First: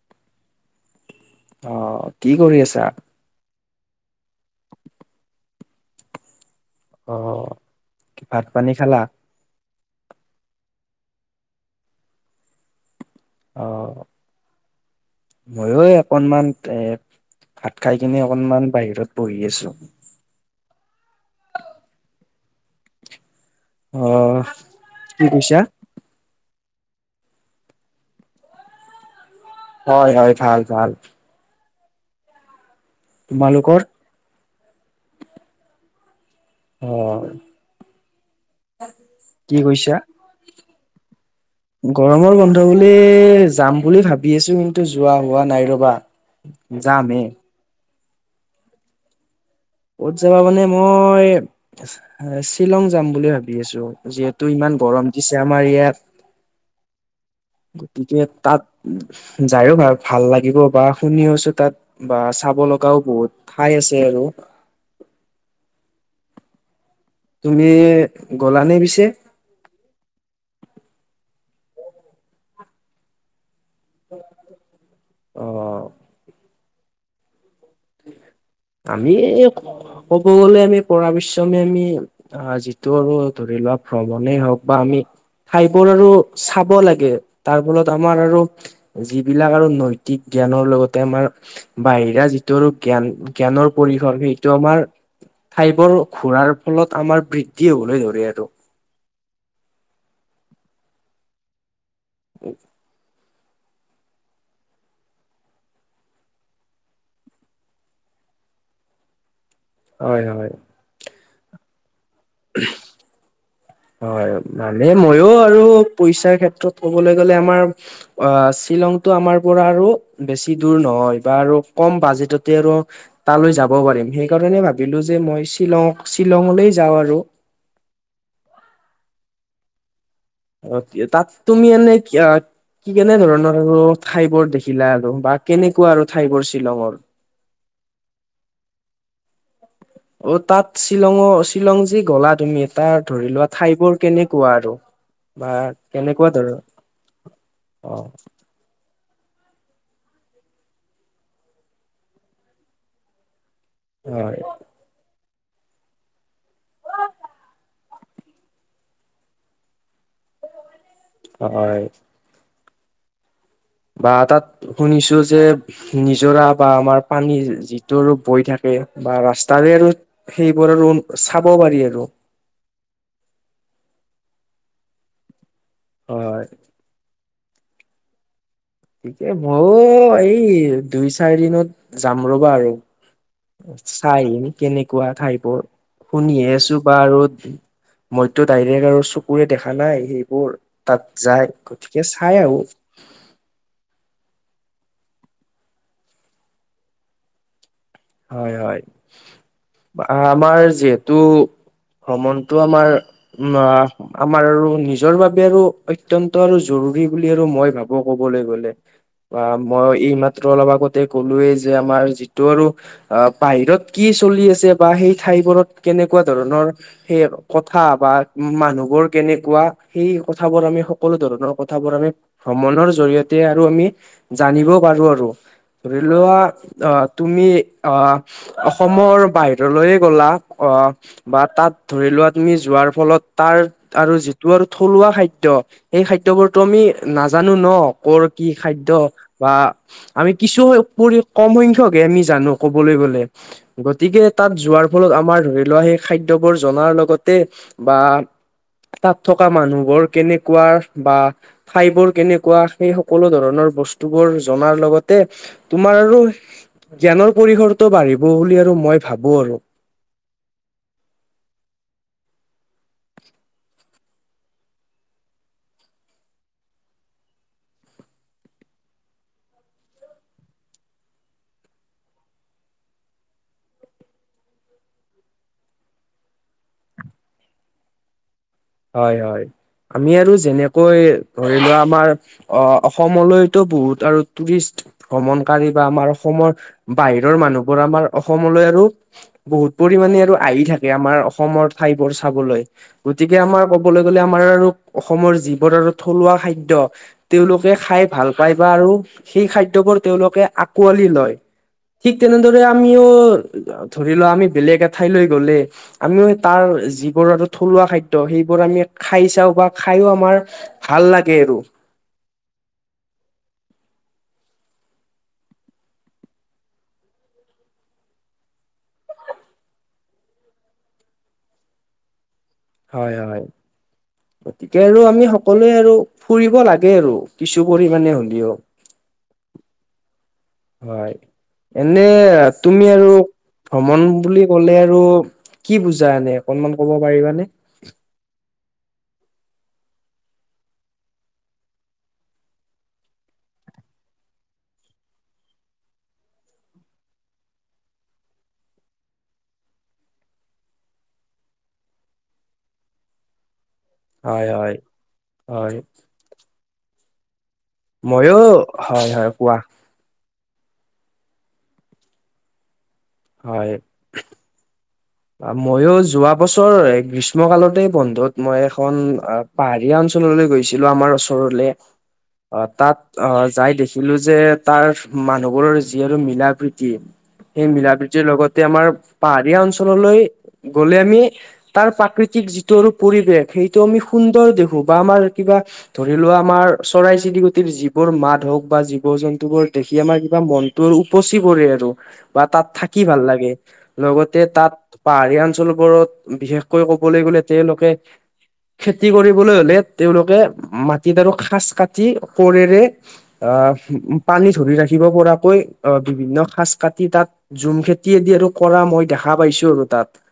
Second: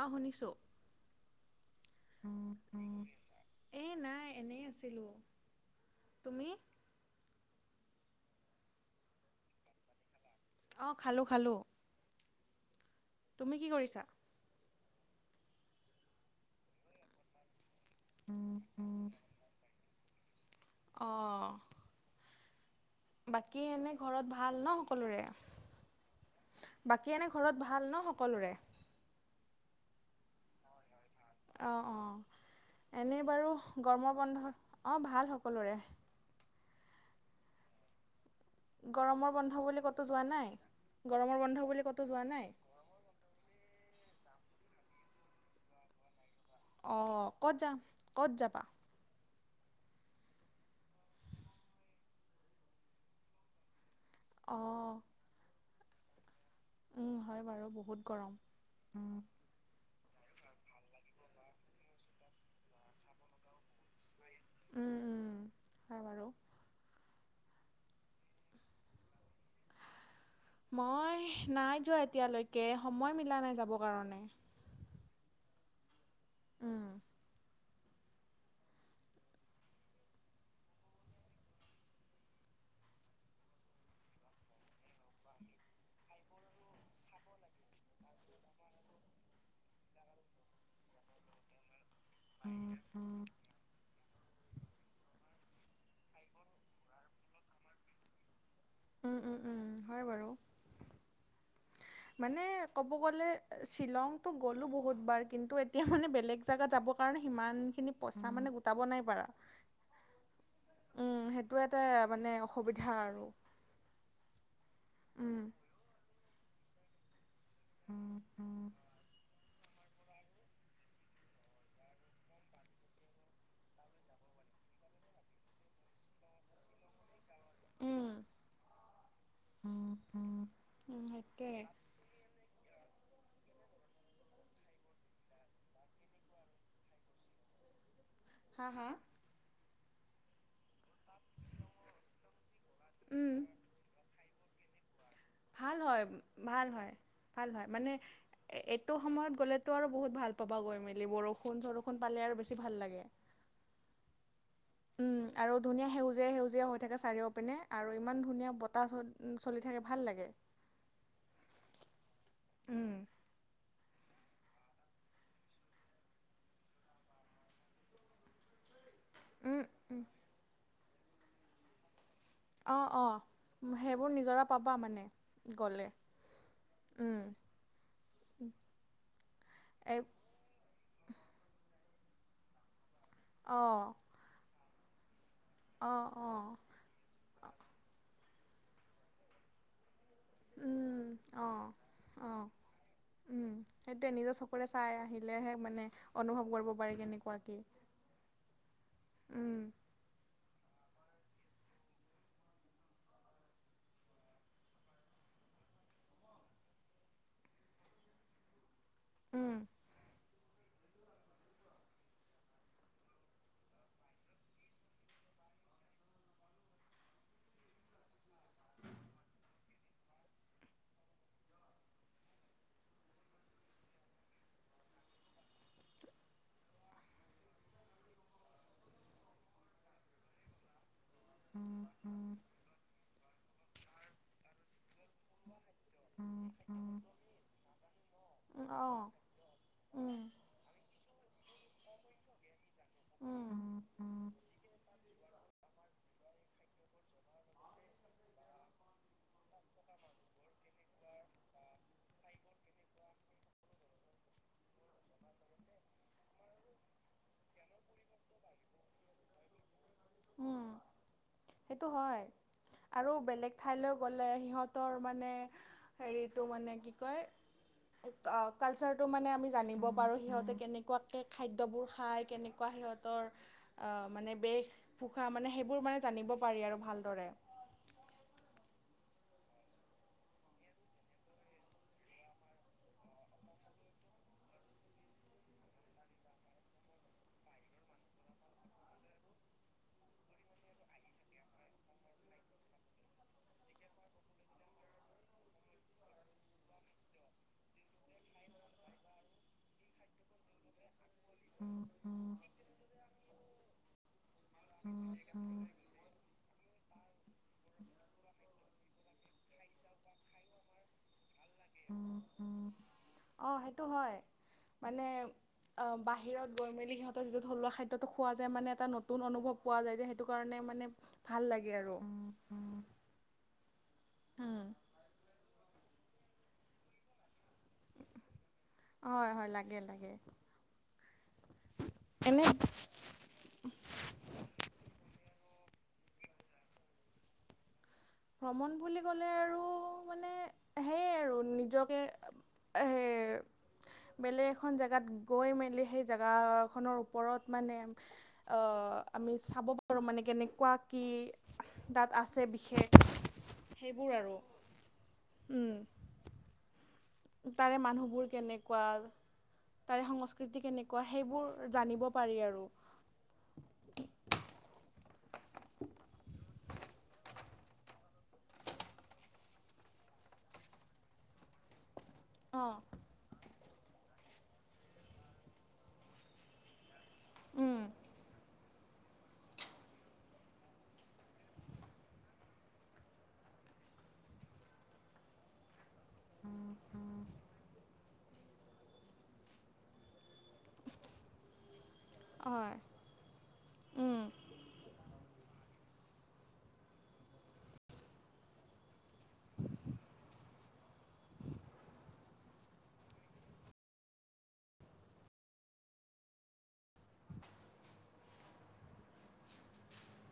অ শুনিছোঁ। অ কি কৰি আছা? এই নাই এনেই আছিলোঁ। তুমি? অ' ভাত-পানী খালা? অ খালোঁ খালোঁ। তুমি কি অহ কৰিছা ময়ো অকনমান এ ভাত খাই কিনে অকনমান বাহিৰত বহি আছো। অ', বাকী এনে ঘৰত অ', ভাল ন সকলোৰে? কি কৈছা? বাকী এনে ঘৰত ভাল ন সকলোৰে? হয়', হয়', ভাল ভাল। অ', অ', এনেই বাৰু তোমালোকৰ? গৰমৰ বন্ধত অ', ভাল সকলোৰে। অ', গৰমৰ কি বন্ধ বুলি কৈছা? ক'তো যোৱা নাই? - গৰমৰ বন্ধ বুলি ক'তো যোৱা নাই? এ যাম বুলি ভাবি আছো কিন্তু যোৱা হোৱা নাই ৰ'বা। যামহে, অ', ক'ত যাম ক'ত যাবা? ক'ত যাবা মানে মই শ্বিলং যাম বুলি ভাবি আছো। যিহেতু ইমান অঁ গৰম দিছে আমাৰ ইয়াত। হয় বাৰু বহুত গতিকে গৰম তাত উম যায়ো ভা- ভাল লাগিব বা শুনিও আছো তাত। বা চাব লগাও বহুত ঠাই আছে আৰু। উম', হয় বাৰু তুমি গলানে পিছে? মই নাই যোৱা এতিয়ালৈকে সময় মিলা নাই যাবৰ কাৰণে। অ', উম', আমি ক'ব গলে আমি পৰা বিশ্ৰামি আমি। আ', যিটো আমি ধৰি লোৱা ভ্ৰমণেই হক বা আমি ঠাইবোৰ আৰু। চাব লাগে তাৰ ফলত। আমাৰ আৰু যিবিলাক আৰু নৈতিক জ্ঞান লগতে আমাৰ বাহিৰা টো আৰু জ্ঞান জ্ঞানৰ পৰিসৰ সেইটো আমাৰ ঠাইবোৰ ঘূৰাৰ ফলত আমাৰ বৃদ্ধি হ'বলৈ ধৰে আৰু উম উম উম হয় বাৰু মানে ক'ব গ'লে শ্বিলংটো গ'লোঁ বহুতবাৰ কিন্তু এতিয়া মানে বেলেগ জেগাত যাবৰ কাৰণে সিমানখিনি পইচা মানে গোটাব নাই পাৰা হয় হয় উম সেইটো এটা মানে অসুবিধা আৰু হয় ভালে ময়ো উম। আৰু পইচাৰ ক্ষেত্ৰত ক'বলৈ গ'লে আমাৰ অ শ্বিলংতটো আমাৰ পৰা আৰু বেছি দূৰ নহয় বা আৰু কম বাজেটতে আৰু তালৈ যাব পাৰিম সেইকাৰণে ভাবিলো যে মই শ্বিলং শ্বিলঙলৈ যাওঁ আৰু অ অ তাত তুমি এনে কি কি কেনে ধৰণৰ আৰু ঠাই বোৰ দেখিলা আৰু বা কেনেকুৱা আৰু ঠাই বোৰ শ্বিলঙৰ হা হা অ তাত শ্বিলঙৰ শ্বিলং যি গলা তুমি তাৰ ধৰি উম লোৱা ঠাইবোৰ কেনেকুৱা আৰু বা ভাল হয় কেনেকুৱা ধৰ ভাল হয় ভাল ভাল মানে অ এইটো সময়ত গ'লেতো আৰু বহুত ভাল পাবা গৈ মেলি বৰষুণ চৰষুণ পালে আৰু বেছি ভাল লাগে হয় উম আৰু ধুনীয়া সেউজীয়া সেউজীয়া হৈ থাকে চাৰিও পিনে আৰু ইমান ধুনীয়া বতাহ চ চলি থাকে ভাল লাগে হয় উম বা তাত শুনিছো যে নিজৰা বা আমাৰ পানীৰ যিটো ৰূপ বৈ থাকে বা উম, ৰাস্তাৰে আৰু সেইবোৰ আৰু চাব পাৰি আৰু অ অ সেইবোৰ নিজৰা পাবা মানে গ'লে হয় হয় উম ঠিকে মইয়ো এই দুই চাৰি দিনত যাম ৰ'বা আৰু অ', চাইম কেনেকুৱা ঠাইবোৰ অ', শুনিয়ে অ', আছো বা আৰু মইতো ডাইৰেক্ট আৰু চকুৰে দেখা নাই সেই বোৰ তাত উম, যায় অ'। গতিকে চাই অ', আহো উম সেইটোৱে নিজৰ চকুৰে চাই আহিলেহে মানে অনুভৱ কৰিব পাৰি কেনেকুৱা কি হয় হয় উম, আমাৰ যিহেতু ভ্ৰমণটো আমাৰ উম আমাৰ আৰু নিজৰ বাবে আৰু অত্যন্ত আৰু জৰুৰী বুলি আৰু মই ভাবো কবলৈ গ'লে বা উম, মই এইমাত্ৰ অলপ আগতে ক'লোয়েই যে আমাৰ যিটো আৰু আহ বাহিৰত কি চলি আছে বা সেই ঠাইবোৰত কেনেকুৱা ধৰণৰ সেই কথা বা মানুহবোৰ কেনেকুৱা সেই কথাবোৰ আমি সকলো ধৰণৰ কথাবোৰ আমি ভ্ৰমণৰ জৰিয়তে আৰু আমি জানিব পাৰো আৰু ধৰিলোৱা আহ তুমি অ অসমৰ বাহিৰলৈয়ে গ'লা অ বা তাত ধৰি লোৱা তুমি যোৱাৰ ফলত তাৰ আৰু যিটো আৰু থলুৱা খাদ্য সেই খাদ্যবোৰতো আমি নাজানো ন কৰ কি খাদ্য অ', বা উম, আমি কিছু পৰি কম সংখ্যয়ক হে আমি জানো ক'বলৈ গ'লে উম, গতিকে তাত যোৱাৰ ফলত আমাৰ ধৰি লোৱা সেই খাদ্যবোৰ জনাৰ লগতে বা তাত থকা মানুহবোৰ কেনেকুৱা বা ঠাইবোৰ কেনেকুৱা সেই সকলো ধৰণৰ বস্তুবোৰ জনাৰ লগতে তোমাৰ আৰু জ্ঞানৰ পৰিসৰটো বাঢ়িব বুলি আৰু মই ভাবো আৰু উম। সেইটো হয় আৰু বেলেগ ঠাইলৈ গ'লে সিহঁতৰ মানে হেৰি টো মানে কি কয় আ কালচাৰটো মানে আমি জানিব পাৰোঁ সিহঁতে কেনেকুৱাকে খাদ্যবোৰ খায় কেনেকুৱা সিহঁত তৰ মানে বেশ পোখা মানে সেইবোৰ মানে জানিব পাৰি আৰু ভালদৰে হয় হয় আমি আৰু যেনেকৈ ধৰি লোৱা আমাৰ অ অসমলৈতো বহুত আৰু টুৰিষ্ট ভ্ৰমণকাৰী বা আমাৰ অসমৰ বাহিৰৰ মানুহবোৰ আমাৰ অসমলৈ আৰু বহুত পৰিমণে আৰু আহি থাকে আমাৰ অসমৰ ঠাইবোৰ চাবলৈ গতি কে আমাৰ ক'বলৈ গ'লে আমাৰ আৰু অসমৰ যিবোৰ আৰু থলুৱা খাদ্য তেওঁলোকে খাই ভাল পায় বা আৰু সেই খাদ্যবোৰ তেওঁলোকে আকোৱালি লয় ঠিক তেনেদৰে আমিও ধৰি লোৱা আমি বেলেগ এঠাইলৈ গলে আমিও তাৰ যিবোৰ আৰু থলুৱা খা দ্য সেইবোৰ আমি খাই চাওঁ বা খাইয়ো আমাৰ ভাল লাগে আৰু অ সেইটো হয় মানে অ বাহিৰত গৈ মেলি সিহঁতৰ য'ত থলুৱা খাদ্য টো খোৱা যায় মানে এটা নতুন অনুভৱ পোৱা যায় যে সেইটো কাৰণে মানে ভাল লাগে আৰু হয় হয়। গতিকে আৰু আমি সকলোৱে আৰু ফুৰিব লাগে আৰু কিছু পৰিমাণে হ'লেও। হয় হয়, লাগে লাগে। হয়। এনে এনেই তুমি আৰু- ভ্ৰমণ বুলি ক'লে আৰু কি বুজা এনেই অকণমান ক'ব পাৰিবানে? ভ্ৰমণ বুলি ক'লে আৰু মানে সেয়াই আৰু নিজকে- সেই- বেলেগ এখন জেগাত গৈ মেলি সেই জেগাখনৰ ওপৰত মানে- আঁহ আমি চাব পাৰোঁ মানে কেনেকুৱা কি তা'ত আছে বিশেষ- সেইবোৰ আৰু হয় হয় উমঁ। হয় তাৰে মানুহবোৰ ময়ো হয় কেনেকুৱা- হয় কোৱা তাৰে সংস্কৃতি কেনেকুৱা সেইবোৰ জানিব পাৰি আৰু। হয়। মইও যোৱা বছৰ গ্ৰীষ্ম কালতেই বন্ধত মই এখন- পাহাৰীয়া অঞ্চললৈ গৈছিলো আমাৰ ওচৰলে অহ অঁ তাত- অ যাই দেখিলো যে তাৰ মানুহবোৰৰ যি আৰু মিলা-প্ৰীতি- সেই মিলা-প্ৰীতিৰ লগতে আমাৰ পাহাৰীয়া অঞ্চললৈ গ'লে আমি- তাৰ প্ৰাকৃতিক যিটো আৰু পৰিৱেশ সেইটো আমি সুন্দৰ দেখো বা আমাৰ কিবা- ধৰি লোৱা আমাৰ চৰাই-চিৰিকটিৰ যিবোৰ মাত হওঁক বা জীৱ- জন্তুবোৰ দেখি আমাৰ কিবা মন- টো উপচি পৰে আৰু বা তা'ত হয় থাকি ভাল লাগে। লগতে তা'ত পাহাৰীয়া অঞ্চলবোৰত বিশেষকৈ কবলৈ গ'লে তেওঁলোকে- খেতি কৰিবলৈ হ'লে তেওঁলোকে মাটিত আৰু খাচ কাটি কুৰেৰে- আহ পানী ধৰি ৰাখিব পৰাকৈ অহ বিভিন্ন খাচ কাটি তা'ত- জুম খেতি আদি আৰু কৰা মই দেখা পাইছো। আৰু তা'ত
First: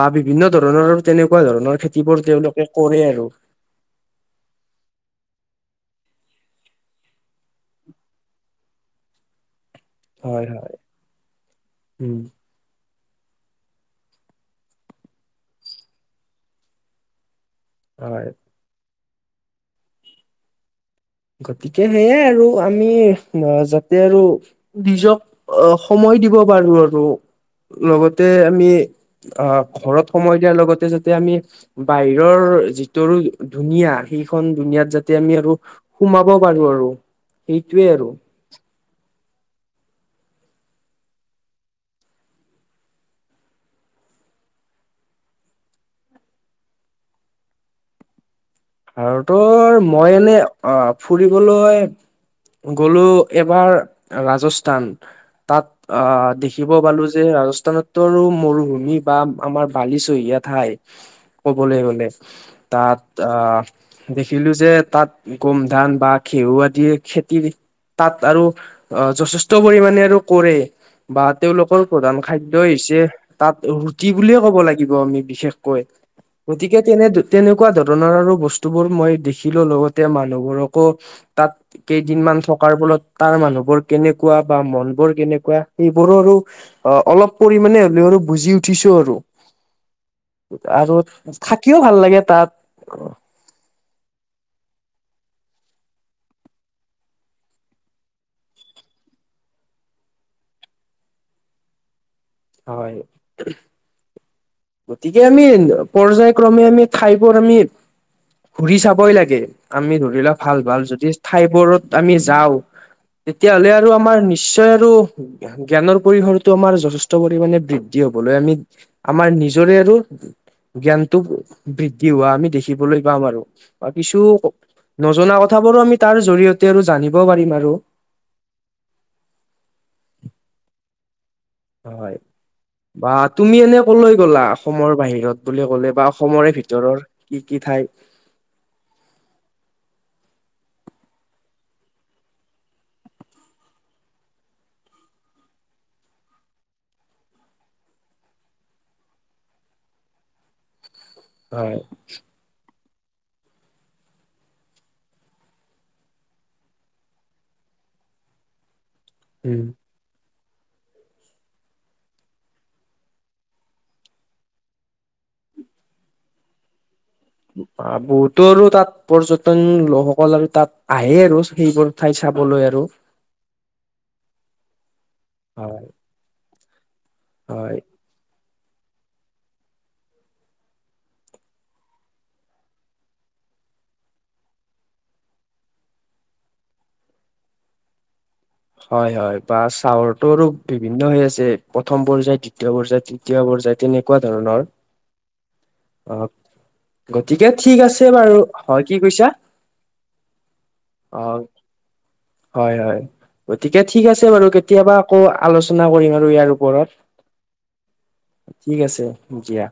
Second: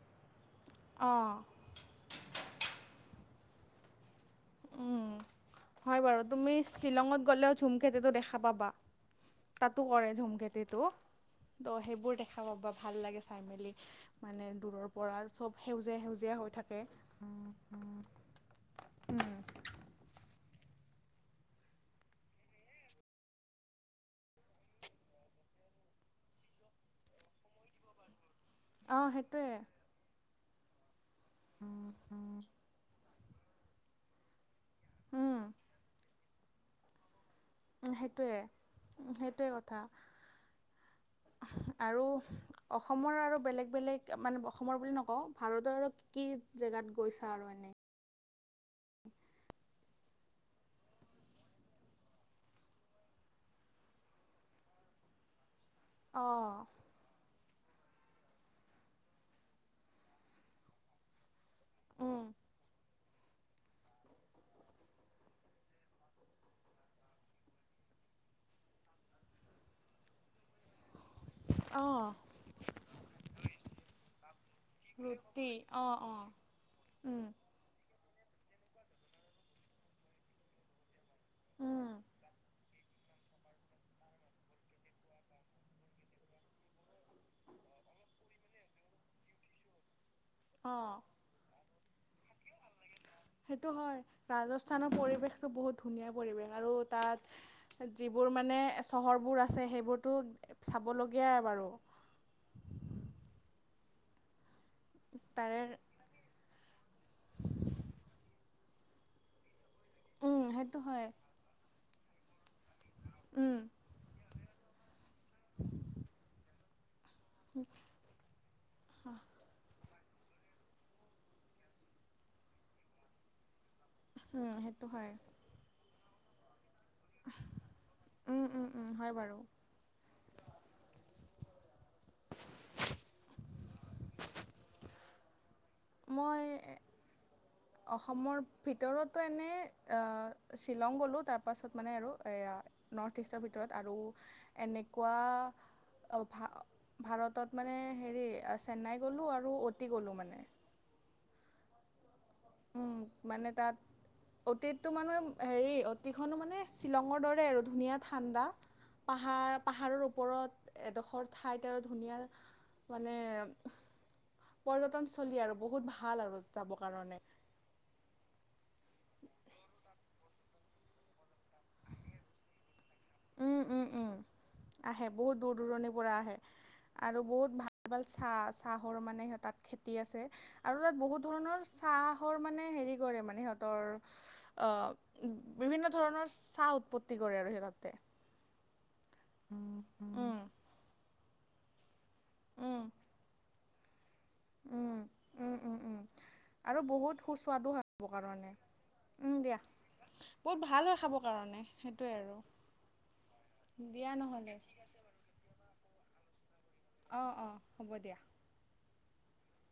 বা বিভিন্ন ধৰণৰ অঁ তেনেকুৱা ধৰণৰ খেতিবোৰ তেওঁলোকে কৰে আৰু। হয় বাৰু। তুমি শ্বিলঙত গ'লেও ঝুমখেতিটো দেখা পাবা। তাতো কৰে ঝুম হয় হয় খেতিটো ত' সেইবোৰ উম দেখা পাবা। ভাল লাগে চাই মেলি মানে দূৰৰ পৰা চব সেউজীয়া সেউজীয়া হৈ থাকে। উম হয় উম। গতিকে সেয়াই আৰু আমি যাতে আৰু- নিজক অ সময় দিব পাৰো আৰু লগতে - আমি অঁ সেইটোৱে অ ঘৰত সময় দিয়াৰ লগতে যদি- আমি বাহিৰৰ যিটো ধুনীয়া সেইখন দুনিয়াত যাতে আমি উম আৰু- সোমাব পাৰো আৰু। সেইটোৱে আৰু সেইটোৱে সেইটোৱে কথা। [inaudible] আৰু- অসমৰ আৰু বেলেগ বেলেগ মানে অসমৰ বুলি নকওঁ ভাৰতৰ আৰু কি কি জেগাত গৈছা আৰু এনেই? আৰু ত' মই এনেই অ ফুৰিবলৈ - গ'লো এবাৰ ৰাজস্থান। তা'ত অঁ দেখিব পালো যে ৰাজস্থানত - মৰুভূমি বা আমাৰ বালিচহীয়া ঠাই - ক'বলৈ গ'লে। উম তা'ত আ - দেখিলো যে তা'ত গোম ধান বা ঘেঁহু আদিৰ খেতি। তা'ত আৰু অ যথেষ্ট পৰিমানে আৰু কৰে। বা তেওঁলোকৰ অঁ প্ৰধান খাদ্যই হৈছে তাত ৰুটি বুলিয়ে ক'ব লাগিব আমি ৰুটি বিশেষকৈ অঁ অঁ গতিকে তেনে উম তেনে নেকুৱা ধৰণৰ আৰু বস্তুবোৰ মই দেখিলো লগতে মানুহবোৰকো তাত উম কেইদিনমান থকাৰ ফলত তাৰ মানুহবোৰ কেনেকুৱা বা মন বোৰ কেনেকুৱা সেইবোৰৰো অ অলপ পৰিমানে হলেও আৰু বুজি উঠিছো আৰু আৰু অঁ থাকিও ভাল লাগে তাত সেইটো হয় ৰাজস্থানৰ পৰিৱেশটো বহুত ধুনীয়া পৰিৱেশ আৰু তাত যিবোৰ মানে চহৰবোৰ আছে সেইবোৰতো চাবলগীয়া বাৰু হয় গতিকে আমি তাৰে পৰ্যায় ক্ৰমে আমি ঠাইবোৰ আমি ঘুৰি চাবই লাগে আমি ধৰিলোৱা উম ভাল সেইটো ভাল যদি হয় ঠাইবোৰত আমি যাওঁ উম তেতিয়াহ'লে আৰু আমাৰ নিশ্চয় আৰু জ্ঞানৰ পৰিবেষনটো আমাৰ যথেষ্ট যথেষ্ট পৰিমাণে বৃদ্ধি হবলৈ আমি আমাৰ নি জৰে আৰু জ্ঞানটো বৃদ্ধি হোৱা আমি দেখিবলৈ পাম আৰু কিছু উম সেইটো হয় নজনা কথাবোৰো আমি তাৰ জৰিয়তে আৰু জানিব পাৰিম আৰু উম উম উম হয় বাৰু হয় বা তুমি এনে কলৈ গ'লা অসমৰ বাহিৰত বুলি ক'লে বা মই অসমৰে ভিতৰৰ কি কি ঠাই অসমৰ ভিতৰতো এনে শ্বিলং গ'লোঁ তাৰপাছত মানে আৰু এয়া নৰ্থ ইষ্টৰ ভিতৰত আৰু এনেকুৱা ভা ভাৰতত মানে হেৰি চেন্নাই গ'লোঁ আৰু অতি গ'লোঁ মানে হয় উম মানে তাত অতীতটো মানে হেৰি অতিখন মানে শ্বিলঙৰ দৰে আৰু ধুনীয়া ঠাণ্ডা পাহাৰ উম। পাহাৰৰ ওপৰত এডখৰ ঠাইত আৰু ধুনীয়া মানে পৰ্যটনস্থলী আৰু বহুত ভাল আৰু যাবৰ কাৰণে বহুতো আৰু তাত পৰ্যটন লোকসকল আৰু তাত আহে আৰু সেইবোৰ ঠাই চাবলৈ আৰু উম উম উম আহে বহুত দূৰ হয় দূৰণিৰ পৰা আহে আৰু বহুত হয় ভাল ভাল চা চাহৰ মানে সিহঁত তাত খেতি আছে আৰু তাত বহুত ধৰণৰ চাহৰ মানে হেৰি কৰে মানে সিহঁতৰ অহ বিভিন্ন ধৰণৰ চাহ উৎপত্তি কৰে আৰু সেই তাতে হয় হয় বা উম, চাউলটো উম, আৰু বিভিন্ন হৈ আছে প্ৰথম পৰ্যায়, দ্বিতীয় উম, পৰ্যায়, তৃতীয় পৰ্যায় তেনেকুৱা ধৰণৰ উম, উম, উম অ আৰু বহুত গতিকে সুস্বাদু ঠিক হয় খাবৰ আছে বাৰু কাৰণে। হয়, কি কৈছা? উম, দিয়া বহুত ভাল হয় অ খাবৰ কাৰণে সেইটোৱে আৰু হয় হয় গতিকে ঠিক দিয়া আছে বাৰু নহ'লে। কেতিয়াবা আকৌ আলোচনা কৰিম আৰু ইয়াৰ ওপৰত অঁ অঁ হ'ব দিয়া ঠিক আছে হব দিয়া